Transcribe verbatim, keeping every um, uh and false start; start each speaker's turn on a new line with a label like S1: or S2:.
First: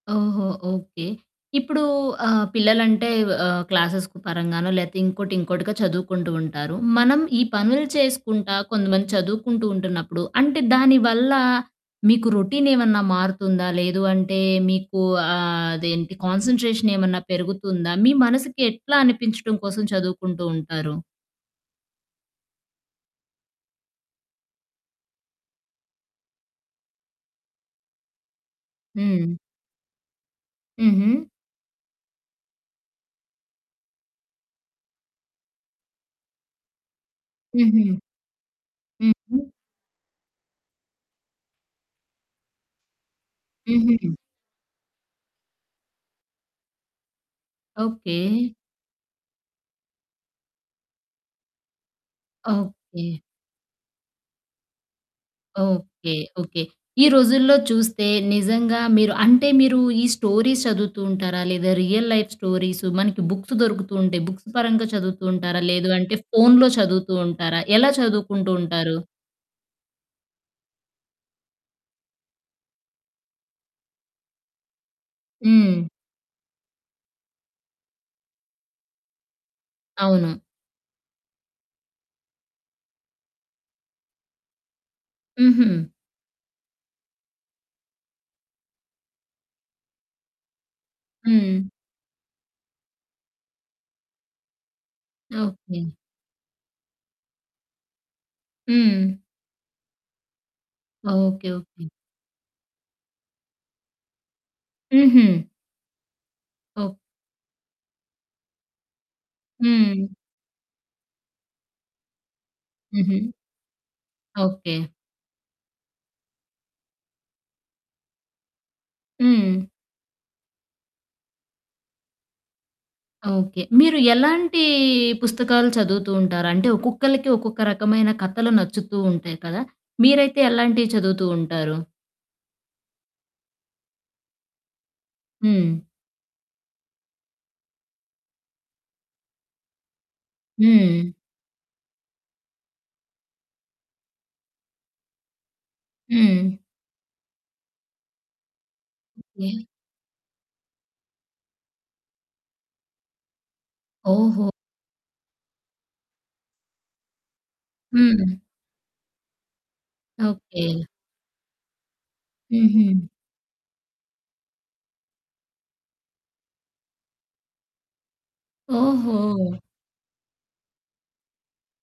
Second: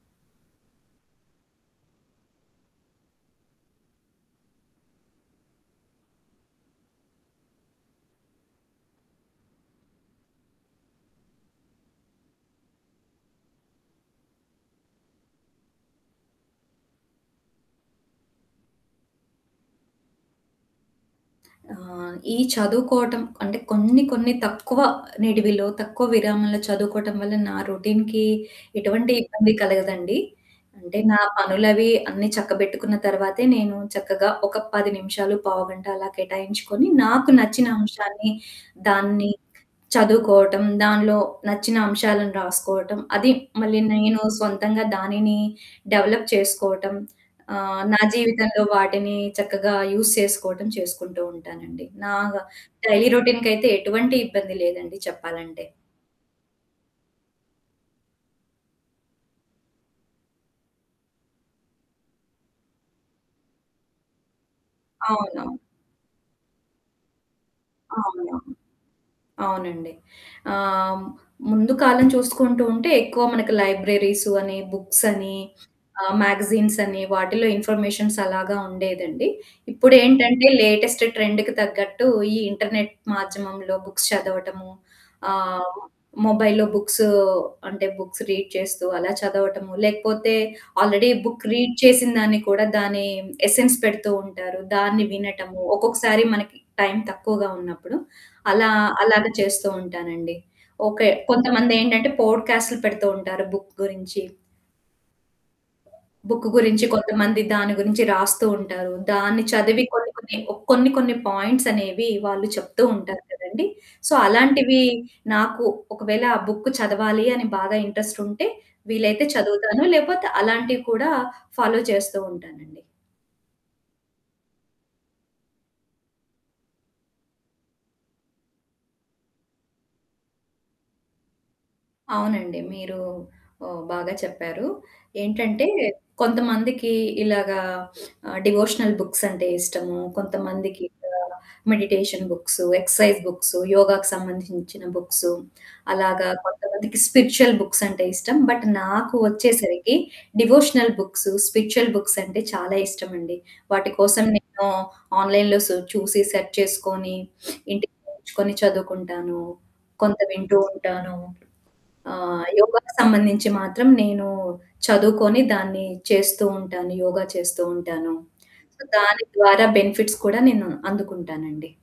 S1: ఓహో! ఓకే. ఇప్పడూ ఆహ్, పిల్లలంటే ఆహ్, క్లాసెస్ పరంగానో లేతే ఇంకోటి, ఇంకోటిగా చదువుకుంటూ ఉంటారు. మనం ఈ పనులు చేసుకుంటా కొంతమంది చదువుకుంటూ ఉంటున్నప్పుడు అంటే దాని వల్ల మీకు రొటీన్ ఏమన్నా మారుతుందా? లేదు అంటే మీకు ఆహ్, అదేంటి కాన్స‌న్‌ట్రేషన్ ఏమన్నా పెరుగుతుందా? మీ మనసుకి ఎట్లా అనిపించటం కోసం చదువుకుంటూ ఉంటారు?
S2: ఆ! ఈ చదువుకోవటం అంటే కొన్ని కొన్ని తక్కువ నిడివిలో, తక్కువ విరామంలో చదువుకోవటం వల్ల నా రొటీన్‌కి ఎటువంటి
S1: హ్మ్.
S2: ఇబ్బంది కలగదండి. అంటే నా
S1: హుహు.
S2: పనులవి అన్ని చక్కబెట్టుకున్న తరువాతే నేను చక్కగా ఒక పది నిమిషాలు, పావుగంట అలా కేటాయించుకొని నాకు నచ్చిన
S1: హుహు.
S2: అంశాన్ని దాన్ని
S1: హుహు.
S2: చదువుకోవటం, దాన్లో నచ్చిన అంశాలను రాసుకోవటం అది మళ్ళీ
S1: హుహు
S2: నేను సొంతంగా దానిని డెవలప్ చేసుకోవటం ఆహ్, నా
S1: ఓకే.
S2: జీవితంలో వాటిని చక్కగా యూజ్ చేసుకోవటం చేసుకుంటూ ఉంటానండి. నా డైలీ
S1: ఓకే.
S2: రొటీన్‌కయితే ఎటువంటి ఇబ్బంది లేదండి చెప్పాలంటే.
S1: ఓకే. ఓకే. ఈ రోజుల్లో చూస్తే నిజంగా మీరు అంటే మీరు ఈ స్టోరీస్ చదువుతూ ఉంటారా? లేదా రియల్ లైఫ్ స్టోరీస్ మనకి బుక్స్ దొరుకుతూ ఉంటాయి. బుక్స్ పరంగా చదువుతూ
S2: అవును.
S1: ఉంటారా! లేదు అంటే ఫోనులో చదువుతూ ఉంటారా? ఎలా
S2: అవునవును.
S1: చదువుకుంటూ ఉంటారు?
S2: అవునండి. ఆహ్, ముందు కాలం చూసుకుంటూ ఉంటే ఎక్కువ మనకు లైబ్రరీసు అని బుక్స్ అని
S1: హ్మ్.
S2: ఆహ్, మ్యాగజైన్స్ అని వాటిలో ఇన్ఫర్మేషన్స్ అలాగా ఉండేదండి.
S1: అవును.
S2: ఇప్పుడేంటంటే లేటెస్ట్ ట్రెండ్‌కి తగ్గట్టు ఈ ఇంటర్నెట్ మాధ్యమంలో బుక్స్ చదవటము ఆహ్,
S1: హుహు.
S2: మొబైల్‌లో బుక్స్ అంటే బుక్స్ రీడ్ చేస్తూ అలా చదవటము లేకపోతే ఆల్రెడీ బుక్
S1: హ్మ్.
S2: రీడ్ చేసిన దాన్ని కూడా దాని ఎసెన్స్ పెడుతూ ఉంటారు దాన్ని వినటము,
S1: ఓకే.
S2: ఒక్కొక్కసారి మనకి టైం తక్కువగా ఉన్నప్పుడు. అలా
S1: హ్మ్.
S2: అలాగా చేస్తూ ఉంటానండి. ఓకే.
S1: ఓకే. ఓకే.
S2: కొంతమందేంటంటే పోడ్‌కాస్టులు పెడుతూ ఉంటారు బుక్ గురించి.
S1: హుహు.
S2: బుక్కు గురించి
S1: ఓహ్!
S2: కొంతమంది దాని గురించి రాస్తూ ఉంటారు. దాన్ని చదివి
S1: హ్మ్.
S2: కొన్ని కొన్ని ఓ కొన్ని కొన్ని పాయింట్స్ అనేవి వాళ్ళు చెప్తూ ఉంటారు
S1: హుహు.
S2: కదండీ! So,
S1: okay.
S2: అలాంటివి నాకు ఒకవేళ ఆ బుక్ చదవాలి అని బాగా ఇంట్రెస్టుంటే వీలైతే
S1: హ్మ్.
S2: చదువుతాను. లేకపోతే అలాంటివి కూడా ఫాలో చేస్తూ ఉంటానండి.
S1: ఓకే. మీరు ఎలాంటీ పుస్తకాలు చదువుతూ ఉంటారు? అంటే ఒక్కొక్కళ్ళకి ఒక్కొక్క రకమైన కథలు నచ్చుతూ ఉంటాయి కదా! మీరైతే ఎలాంటియి చదువుతూ ఉంటారు?
S2: అవునండి. మీరు ఆహ్, బాగా చెప్పారు. ఏంటంటే
S1: హ్మ్.
S2: కొంతమందికి ఇలాగా ఆహ్, డివోషనల్ బుక్సంటే ఇష్టము, కొంతమందికింకా
S1: హ్మ్.
S2: మెడిటేషన్ బుక్స్, ఎక్సర్సైజ్ బుక్స్ యోగాకి సంబంధించిన బుక్స్ అలాగా
S1: హ్మ్
S2: కొంతమందికి స్పిరిచ్యువల్ బుక్సంటే ఇష్టం. బట్ నాకు
S1: ఓకె.
S2: వచ్చేసరికి డివోషనల్ బుక్స్, స్పిరిచ్యుల్ బుక్స్ అంటే చాలా ఇష్టమండి. వాటి కోసం
S1: ఓహో!
S2: నేను ఆన్లైన్‌లో సు చూసి సెర్చ్ చేసుకొని ఇంటికి
S1: హ్మ్.
S2: తెచ్చుకొని చదువుకుంటాను. కొంత వింటూ
S1: ఓకే.
S2: ఉంటాను. ఆహ్, యోగాకి
S1: హుహు.
S2: సంబంధించి మాత్రం నేను చదువుకొని దాన్ని చేస్తూ ఉంటాను. యోగ చేస్తూ ఉంటాను. సో, దాని
S1: ఓహో!
S2: ద్వారా బెనిఫిట్స్ కూడా నేను అందుకుంటానండి.